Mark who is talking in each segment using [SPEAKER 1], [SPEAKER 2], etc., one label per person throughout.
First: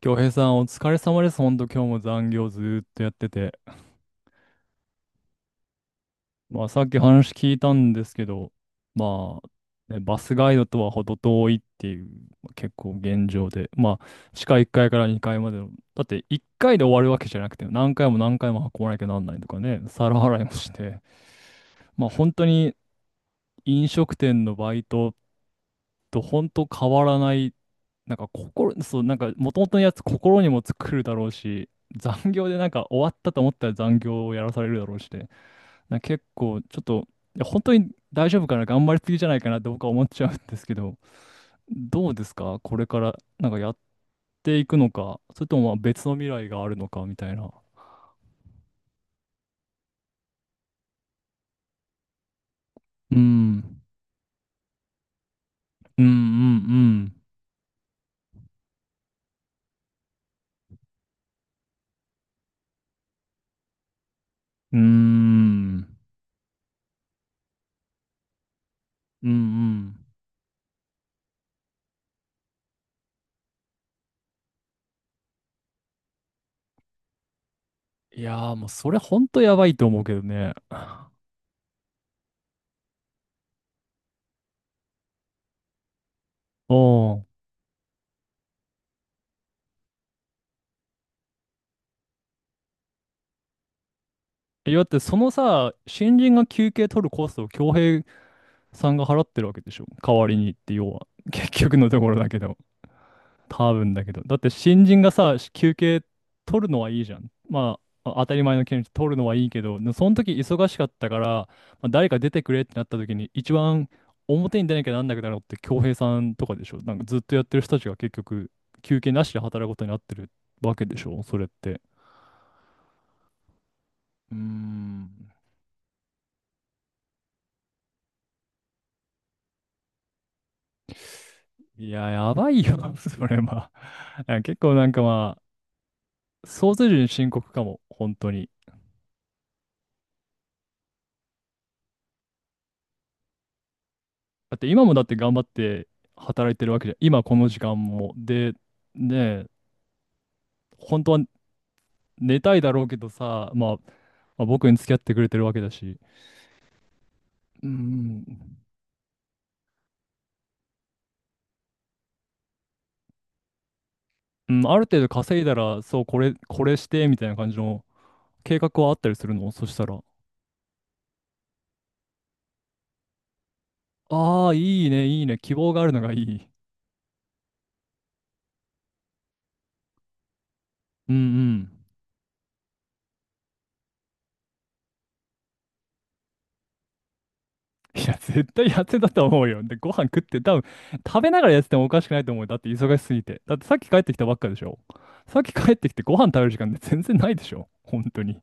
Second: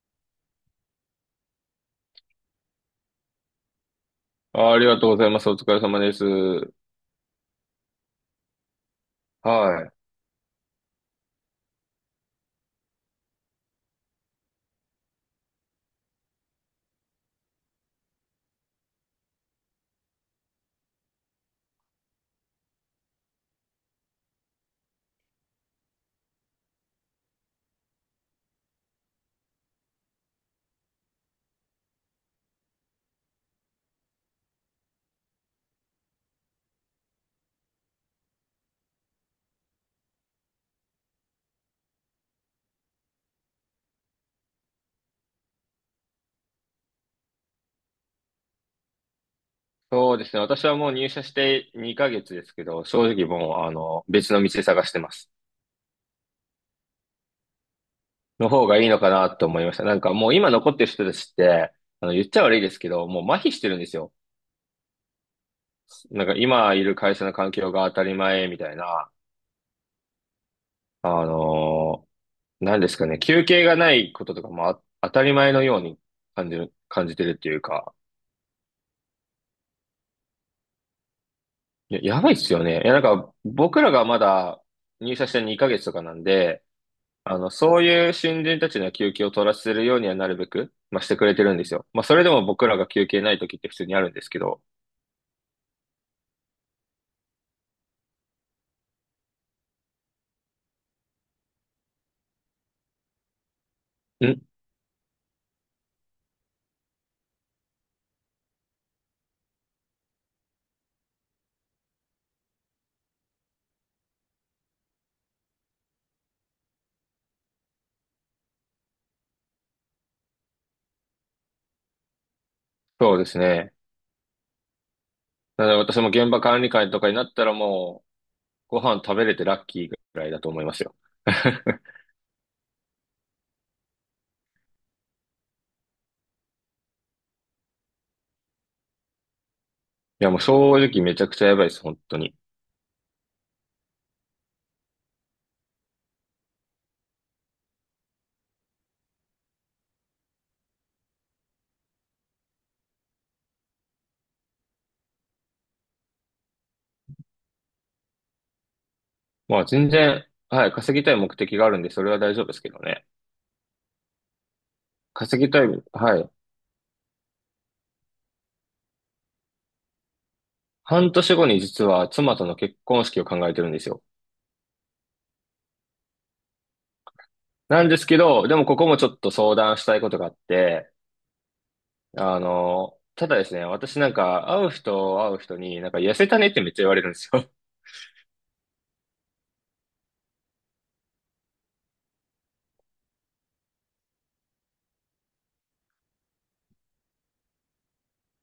[SPEAKER 1] 京平さん、お疲れ様です。ほんと、今日も残業ずーっとやってて。
[SPEAKER 2] ありがとうございます。お疲れ様で
[SPEAKER 1] まあ、
[SPEAKER 2] す。
[SPEAKER 1] さっき話聞いたんですけど、ま
[SPEAKER 2] はい。
[SPEAKER 1] あ、ね、バスガイドとは程遠いっていう、まあ結構現状で。まあ、地下1階から2階までの。だって、1階で終わるわけじゃなくて、何回も何回も運ばなきゃなんないとかね、皿洗いもして。まあ、本当に飲食店のバイトと本当変わらない。なんか心、そう、なんか元々のやつ心にも作るだろうし、残業でなんか終わったと思ったら残業をやらされるだろうしで、なんか結構ちょっと、いや本当に大丈夫かな、頑張りすぎじゃないかなって僕は思っちゃうんですけど、どうですかこれからなんかやっていくのか、それともまあ別の未来があるのかみたいな。
[SPEAKER 2] そうですね。私はもう入社して2ヶ月ですけど、正
[SPEAKER 1] う
[SPEAKER 2] 直もう、
[SPEAKER 1] ん、
[SPEAKER 2] 別の道探してます。
[SPEAKER 1] うん、うん、
[SPEAKER 2] の方がいいのかなと思いました。なんかもう今残ってる人たちって、言っちゃ悪いですけど、もう麻痺してるんですよ。
[SPEAKER 1] うん、うーん、
[SPEAKER 2] なんか今いる会社の環境が当たり前みたいな、
[SPEAKER 1] うん、うん。
[SPEAKER 2] あのなんですかね、休憩がないこととかも当たり前のように感じてるっていうか、
[SPEAKER 1] いやーもうそれ本当やばいと思うけどね。
[SPEAKER 2] いや、やばいっすよね。いや、なんか僕らがまだ入社して2ヶ月とかなんで、
[SPEAKER 1] おん。
[SPEAKER 2] そういう新人たちの休憩を取らせるようにはなるべく、まあ、してくれてるんですよ。まあ、それでも僕らが休憩ない時って普通にあるんですけど。
[SPEAKER 1] え、だってそのさ、新人が休憩取るコストを恭平さんが払ってるわけでしょ。代わりにって要は。結局のところだけど。多分だけど。だって
[SPEAKER 2] ん
[SPEAKER 1] 新人がさ、休憩取るのはいいじゃん。まあ、当たり前の権利取るのはいいけど、でその時忙しかったから、まあ、誰か出てくれってなった時に、一番表に出なきゃなんなくなるのって恭平さんとかでしょ。なんかずっとやってる人たちが結局休憩なしで働くことになってるわけでしょ。それって。
[SPEAKER 2] そうですね。
[SPEAKER 1] うーん。
[SPEAKER 2] なので私も現場管理官とかになったらもう、ご飯食べれてラッキーぐらいだと思いますよ。
[SPEAKER 1] いや、やばいよ、それは。いや結構なんかまあ、想像以上に深刻かも、本当に。
[SPEAKER 2] いや、もう正直めちゃくちゃやばいです、本当に。
[SPEAKER 1] だって今もだって頑張って働いてるわけじゃん。今この時間も。で、ねえ、本当は寝たいだろうけどさ、まあ、まあ、僕に付き合ってくれてるわけだし。うん、
[SPEAKER 2] まあ、全然、はい、稼ぎたい目的があるんで、それは大丈夫ですけどね。
[SPEAKER 1] うん、ある程度
[SPEAKER 2] 稼
[SPEAKER 1] 稼い
[SPEAKER 2] ぎ
[SPEAKER 1] だ
[SPEAKER 2] たい、
[SPEAKER 1] ら、そう、こ
[SPEAKER 2] はい。
[SPEAKER 1] れ、これして、みたいな感じの計画はあったりするのそしたら。
[SPEAKER 2] 半年後に実は妻との結婚式を考えてるんですよ。
[SPEAKER 1] ああ、いいね、いいね、希望があるのがいい。
[SPEAKER 2] なんですけど、でもここもちょっと相談したいことがあって、
[SPEAKER 1] うんうん。
[SPEAKER 2] ただですね、私なんか会う人会う人になんか痩せたねってめっちゃ言われるんですよ。
[SPEAKER 1] いや、絶対やってたと思うよ。で、ご飯食って、多分食べながらやっててもおかしくないと思うよ。だって忙しすぎて。だってさっき帰ってきたばっかでしょ。さっき帰ってきてご飯食べる時間って全然ないでしょ。本当に。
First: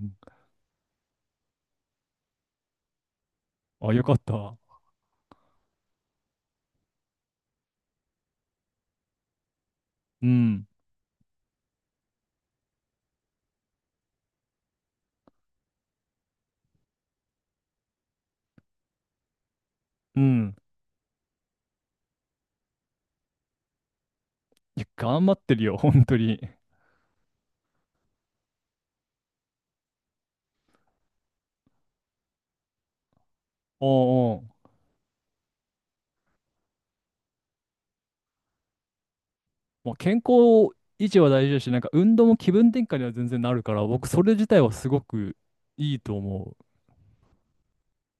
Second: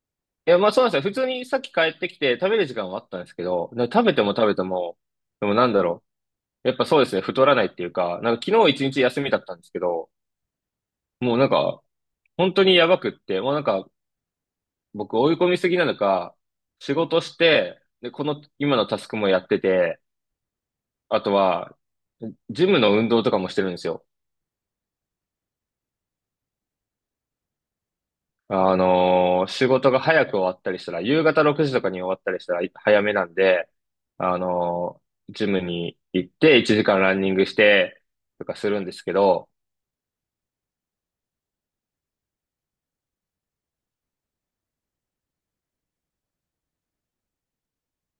[SPEAKER 1] うん。
[SPEAKER 2] いや、まあそうなんですよ。普通にさっき帰ってきて食べる時間はあったんですけど、で
[SPEAKER 1] あ、
[SPEAKER 2] も
[SPEAKER 1] よ
[SPEAKER 2] 食
[SPEAKER 1] か
[SPEAKER 2] べ
[SPEAKER 1] っ
[SPEAKER 2] ても食べ
[SPEAKER 1] た。
[SPEAKER 2] ても、でもなんだろう。やっぱそうですね、太らないっていうか、なんか昨日一日休みだったんですけど、
[SPEAKER 1] うん。
[SPEAKER 2] もうなんか本当にやばくって、もうなんか僕追い込みすぎなのか、仕事して、で、この今のタスクもやってて、
[SPEAKER 1] うん。
[SPEAKER 2] あとは、ジムの運動とかもしてるんですよ。
[SPEAKER 1] いや、頑張ってるよ、本当に。
[SPEAKER 2] 仕事が早く終わったりしたら、夕方6時とかに終わったりしたら早めなんで、
[SPEAKER 1] お
[SPEAKER 2] あ
[SPEAKER 1] うおう。
[SPEAKER 2] のジムに行って1時間ランニングしてとかするんですけど、
[SPEAKER 1] もう健康維持は大事だし、なんか運動も気分転換には全然なるから、僕それ自体はすごくいいと思う。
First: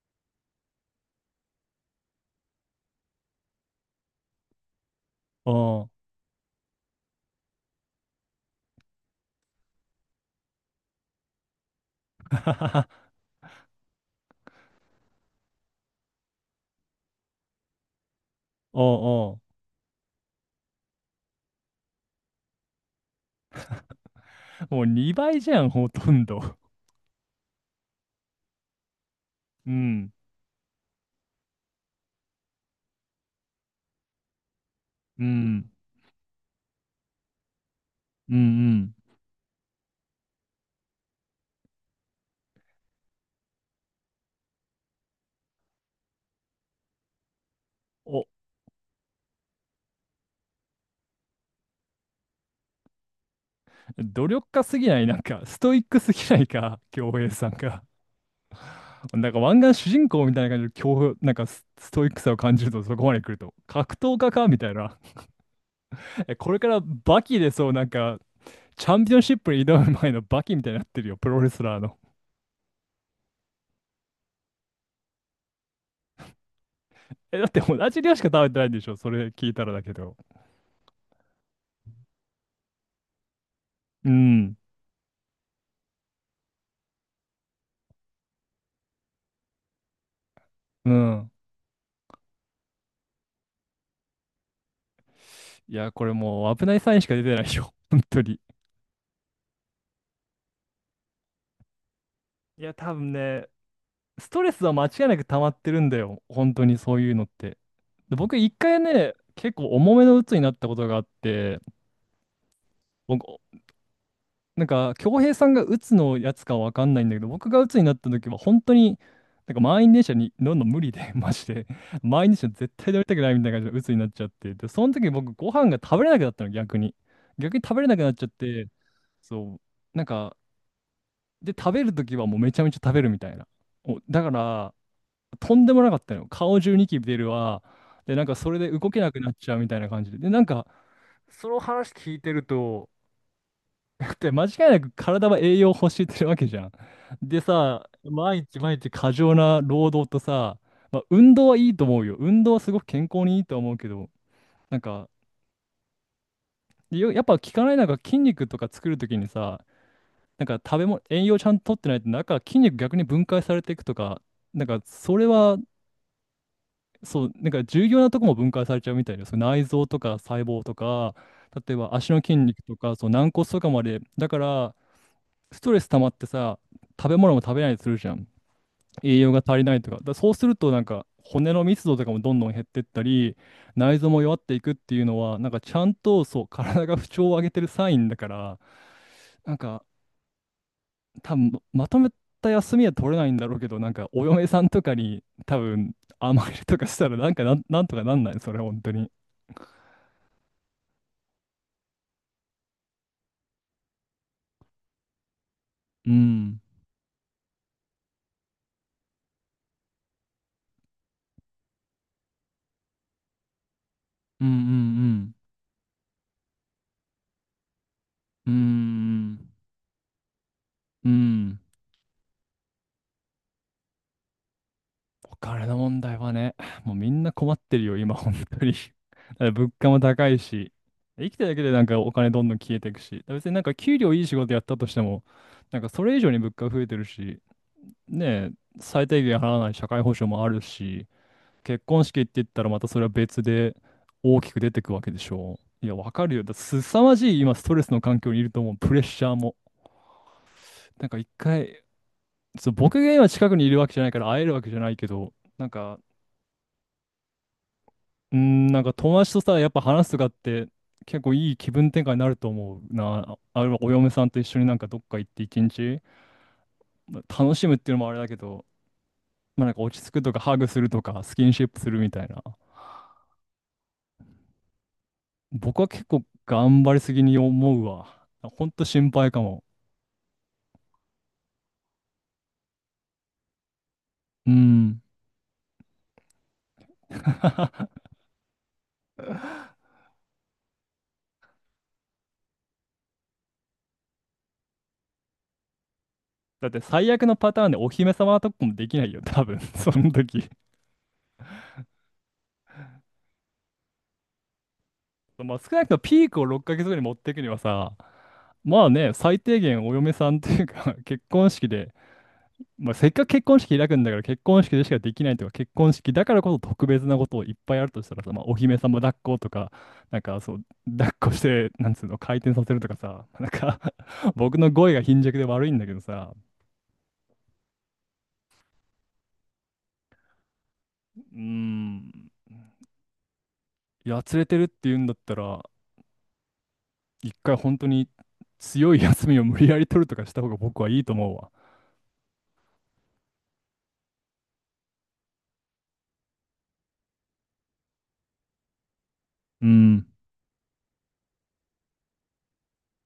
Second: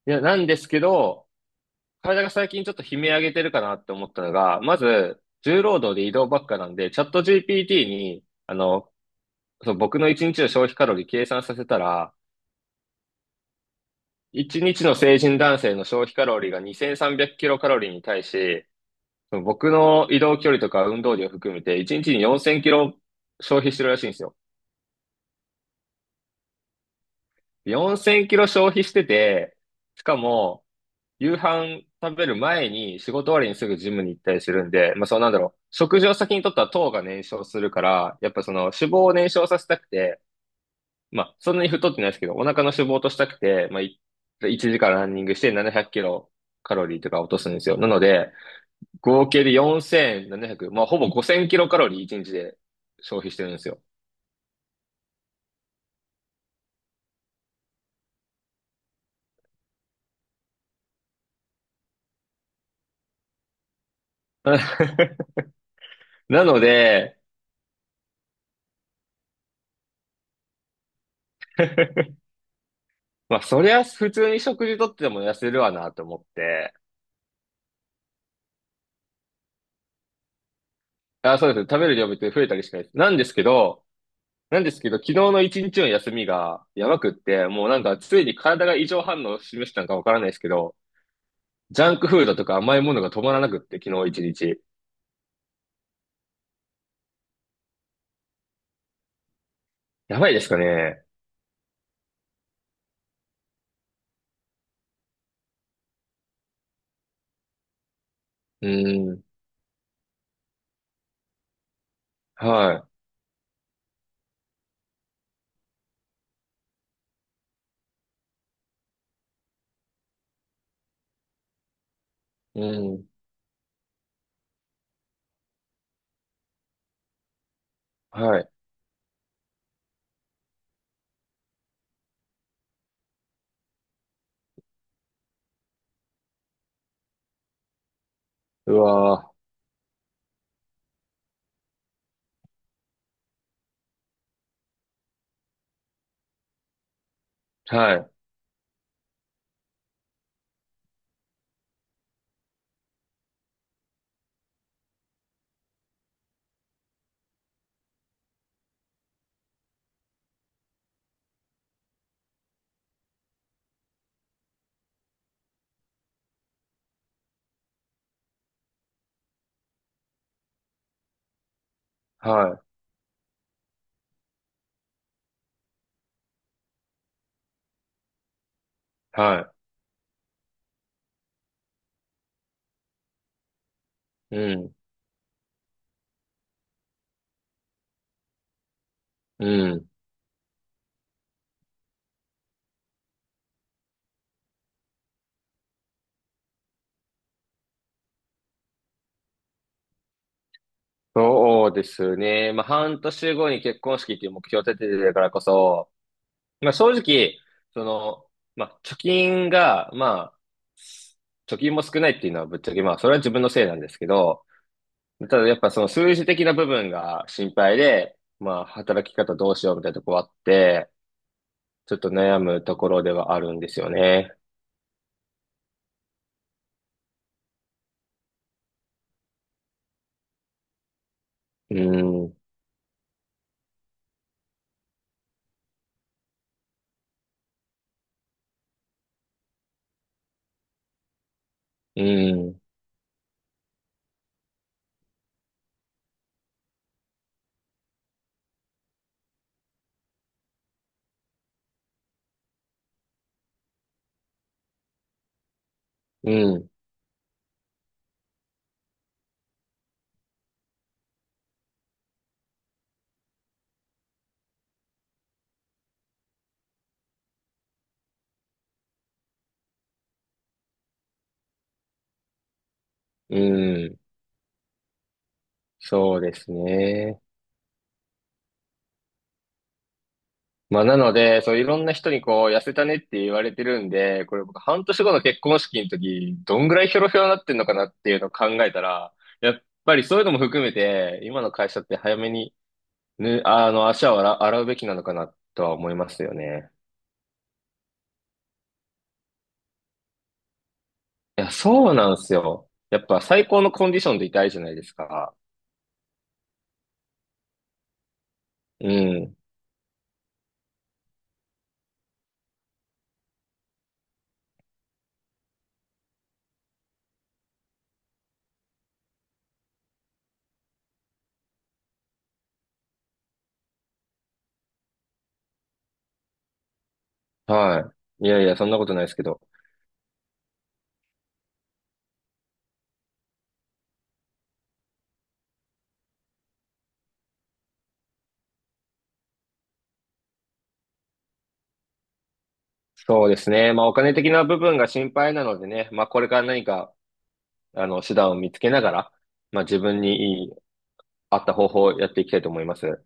[SPEAKER 2] いや、なんですけど、体が最近ちょっと悲鳴上げてるかなって思ったのが、まず、重労
[SPEAKER 1] お
[SPEAKER 2] 働
[SPEAKER 1] う。
[SPEAKER 2] で移動ばっかなんで、チャット GPT に、そう、僕の1日の消費カロリー計算させたら、1日の成人男性の消費カロリーが2300キロカロリーに対し、
[SPEAKER 1] おう
[SPEAKER 2] その
[SPEAKER 1] お
[SPEAKER 2] 僕の移動距離とか運動量含めて、1日に4000キロ消費してるらしいんですよ。
[SPEAKER 1] う。もう2倍じゃん、ほとんど。
[SPEAKER 2] 4000キロ消費してて、
[SPEAKER 1] う
[SPEAKER 2] し
[SPEAKER 1] ん。
[SPEAKER 2] かも、夕飯食べる前に仕事終わりにすぐジムに行ったりするんで、まあそう
[SPEAKER 1] う
[SPEAKER 2] なんだろう。
[SPEAKER 1] ん。
[SPEAKER 2] 食事を先にとったら糖が燃焼するから、やっ
[SPEAKER 1] うんう
[SPEAKER 2] ぱその脂
[SPEAKER 1] ん。
[SPEAKER 2] 肪を燃焼させたくて、まあそんなに太ってないですけど、お腹の脂肪を落としたくて、まあ1時間ランニングして700キロカロリーとか落とすんですよ。なの
[SPEAKER 1] お、
[SPEAKER 2] で、合計で4700、まあ、ほぼ5000キロカロリー1日で消費してるんですよ。
[SPEAKER 1] 努力家すぎない、なんか、ストイックすぎないか、京平さんが。なんか、湾岸主人公みたいな感じで、なんかストイックさを感じると、そこまで来ると。格闘家か、みたいな。え、
[SPEAKER 2] な
[SPEAKER 1] これ
[SPEAKER 2] の
[SPEAKER 1] から
[SPEAKER 2] で、
[SPEAKER 1] バキで、そう、なんか、チャンピオンシップに挑む前のバキみたいになってるよ、プロレスラーの。
[SPEAKER 2] まあ、そりゃ普通に食事とっても痩せるわなと思って、
[SPEAKER 1] え、だって同じ量しか食べてないんでしょ、それ聞いたらだけど。
[SPEAKER 2] あ、そうです。食べる量別に増えたりしないです。なんですけど、
[SPEAKER 1] うん、
[SPEAKER 2] なんですけど、昨日の一日の休みがやばくって、もうなんかついに体が異常反応を示したのかわからないですけど、
[SPEAKER 1] うん。
[SPEAKER 2] ジャンクフードとか甘いものが止まらなくって、昨日一日。
[SPEAKER 1] いや、これもう、危ないサインしか出てないよ、本当に。
[SPEAKER 2] やばいですかね。
[SPEAKER 1] いや、多分ね、ストレスは間違いなく溜まってるんだよ、本当にそういうのって。で僕一
[SPEAKER 2] う
[SPEAKER 1] 回
[SPEAKER 2] ー
[SPEAKER 1] ね、
[SPEAKER 2] ん。
[SPEAKER 1] 結構重めの鬱になったことがあって、
[SPEAKER 2] は
[SPEAKER 1] 僕、なんか、恭平さんが鬱のやつかわかんないんだけど、僕が鬱になった時は本当に、なんか満員電車に乗るの無理で、マジで。満員電車
[SPEAKER 2] い。う
[SPEAKER 1] 絶対
[SPEAKER 2] ー
[SPEAKER 1] 乗り
[SPEAKER 2] ん。
[SPEAKER 1] たくないみたいな感じで鬱になっちゃって。で、その時に僕ご飯が食べれなくなったの、逆に。逆に食べれなくなっちゃっ
[SPEAKER 2] はい。
[SPEAKER 1] て、そう、なんか、で、食べる時はもうめちゃめちゃ食べるみたいな。お、だから、とんでもなかったのよ。顔中ニキビ出るわ。で、なんかそれで
[SPEAKER 2] う
[SPEAKER 1] 動けなくな
[SPEAKER 2] わ
[SPEAKER 1] っちゃうみたいな感じで。で、なんか、その話聞いてると、だって間違いなく体は栄養を欲してるわけじゃん。で
[SPEAKER 2] ー。
[SPEAKER 1] さ、
[SPEAKER 2] はい。
[SPEAKER 1] 毎日毎日過剰な労働とさ、まあ、運動はいいと思うよ。運動はすごく健康にいいと思うけど、なんか、よやっぱ聞かないのが筋肉とか作るときにさ、なんか食べ物、栄養ちゃんと取ってないと、なんか筋肉逆に分解されていくとか、なんかそれは、そう、なんか重要なとこも分解されちゃうみたいです。そう内臓とか細胞とか、例えば足の筋
[SPEAKER 2] は
[SPEAKER 1] 肉
[SPEAKER 2] い。
[SPEAKER 1] とか、そう軟骨とかまで。だから、ストレス溜まってさ、食べ物も食べないりするじゃん。栄養が
[SPEAKER 2] は
[SPEAKER 1] 足りないとか。だからそうすると、なんか、骨の密度とかもどんどん減ってったり、内臓も弱
[SPEAKER 2] い。
[SPEAKER 1] って
[SPEAKER 2] う
[SPEAKER 1] いく
[SPEAKER 2] ん。
[SPEAKER 1] っていうのは、なんか、ちゃんと、そう、体が不調を上げてるサインだから、
[SPEAKER 2] う
[SPEAKER 1] なんか、
[SPEAKER 2] ん。
[SPEAKER 1] 多分まとめた休みは取れないんだろうけど、なんか、お嫁さんとかに、多分甘えるとかしたら、なんかなんとかなんないそれ、本当に。
[SPEAKER 2] そうですね。まあ、半年後に結婚式っていう目標を立ててるからこそ、
[SPEAKER 1] うん、
[SPEAKER 2] まあ、正直、その、まあ、貯金が、まあ、貯金も少ないっていうのはぶっちゃけ、まあ、それは自分のせいなんですけ
[SPEAKER 1] う
[SPEAKER 2] ど、
[SPEAKER 1] ん、うん、
[SPEAKER 2] ただやっぱその数字的な部分が心配で、
[SPEAKER 1] うん、う
[SPEAKER 2] まあ、働き方ど
[SPEAKER 1] ん、
[SPEAKER 2] うしようみたいなとこあって、
[SPEAKER 1] うん、うん。
[SPEAKER 2] ちょっと悩むところではあるんですよね。
[SPEAKER 1] お金の問題はね、もうみんな困ってるよ、今、本当に。だから物価も高いし、生きてるだけで
[SPEAKER 2] う
[SPEAKER 1] なんかお金
[SPEAKER 2] ん。
[SPEAKER 1] どんどん消えていくし、だから別になんか給料いい仕事やったとしても、なんかそれ以上に物価増えてるし、ねえ、最低限払わない社会保障もあるし、結
[SPEAKER 2] う
[SPEAKER 1] 婚式って言っ
[SPEAKER 2] ん。
[SPEAKER 1] たらまたそれは別で大きく出てくわけでしょう。いや、わかるよ。だすさまじい今、ストレスの環境にいると思う、プレッシャーも。なんか一回、そう、僕が今近くにいるわけじゃないから会えるわけじゃないけど、なんか
[SPEAKER 2] うん。
[SPEAKER 1] うん、なんか友達とさ、やっぱ話すとかって結構いい気分転換になると思うな。あるいはお嫁さんと一緒になんかどっか行って一日、まあ楽しむっていうのもあれだけど、まあなんか落ち着くとかハグするとかスキンシップするみたいな。
[SPEAKER 2] うん。
[SPEAKER 1] 僕は結
[SPEAKER 2] そう
[SPEAKER 1] 構
[SPEAKER 2] です
[SPEAKER 1] 頑張りす
[SPEAKER 2] ね。
[SPEAKER 1] ぎに思うわ。ほんと心配かも。
[SPEAKER 2] まあ、なので、そう、いろんな人に痩せたねって言われてるんで、これ
[SPEAKER 1] う
[SPEAKER 2] 僕、半
[SPEAKER 1] ん。
[SPEAKER 2] 年後の結婚式の時、どんぐらいヒョロヒョロになってんのかな っていうのを考えたら、やっぱりそういうのも含めて、今の会社って早めに、ぬ、あの、足を洗うべきなのかなとは思いますよ
[SPEAKER 1] だっ
[SPEAKER 2] ね。
[SPEAKER 1] て最悪のパターンでお姫様とかもできないよ、多分 その時。
[SPEAKER 2] いや、そうなんですよ。やっぱ最高のコンディションでいたいじゃないですか。
[SPEAKER 1] まあ少なくともピークを6ヶ月後に持っていくにはさ、まあ
[SPEAKER 2] う
[SPEAKER 1] ね、
[SPEAKER 2] ん。
[SPEAKER 1] 最低限お嫁さんというか 結婚式で、まあ、せっかく結婚式開くんだから結婚式でしかできないとか結婚式だからこそ特別なことをいっぱいあるとしたらさ、まあ、お姫様抱っことかなんかそう抱っこしてなんつうの回転させるとかさ なんか 僕の語彙が貧弱で悪いんだけどさ。
[SPEAKER 2] はい。いやいや、そんなことないですけど。
[SPEAKER 1] うーん、やつれてるって言うんだったら一回本当に強い休みを無理やり取るとかした方が僕はいいと思うわ。
[SPEAKER 2] そうですね。まあ、お金的な部分が心配なのでね、まあ、これから何か、手段を見つけながら、まあ、
[SPEAKER 1] う
[SPEAKER 2] 自分
[SPEAKER 1] ん
[SPEAKER 2] に合った方法をやっていきたいと思います。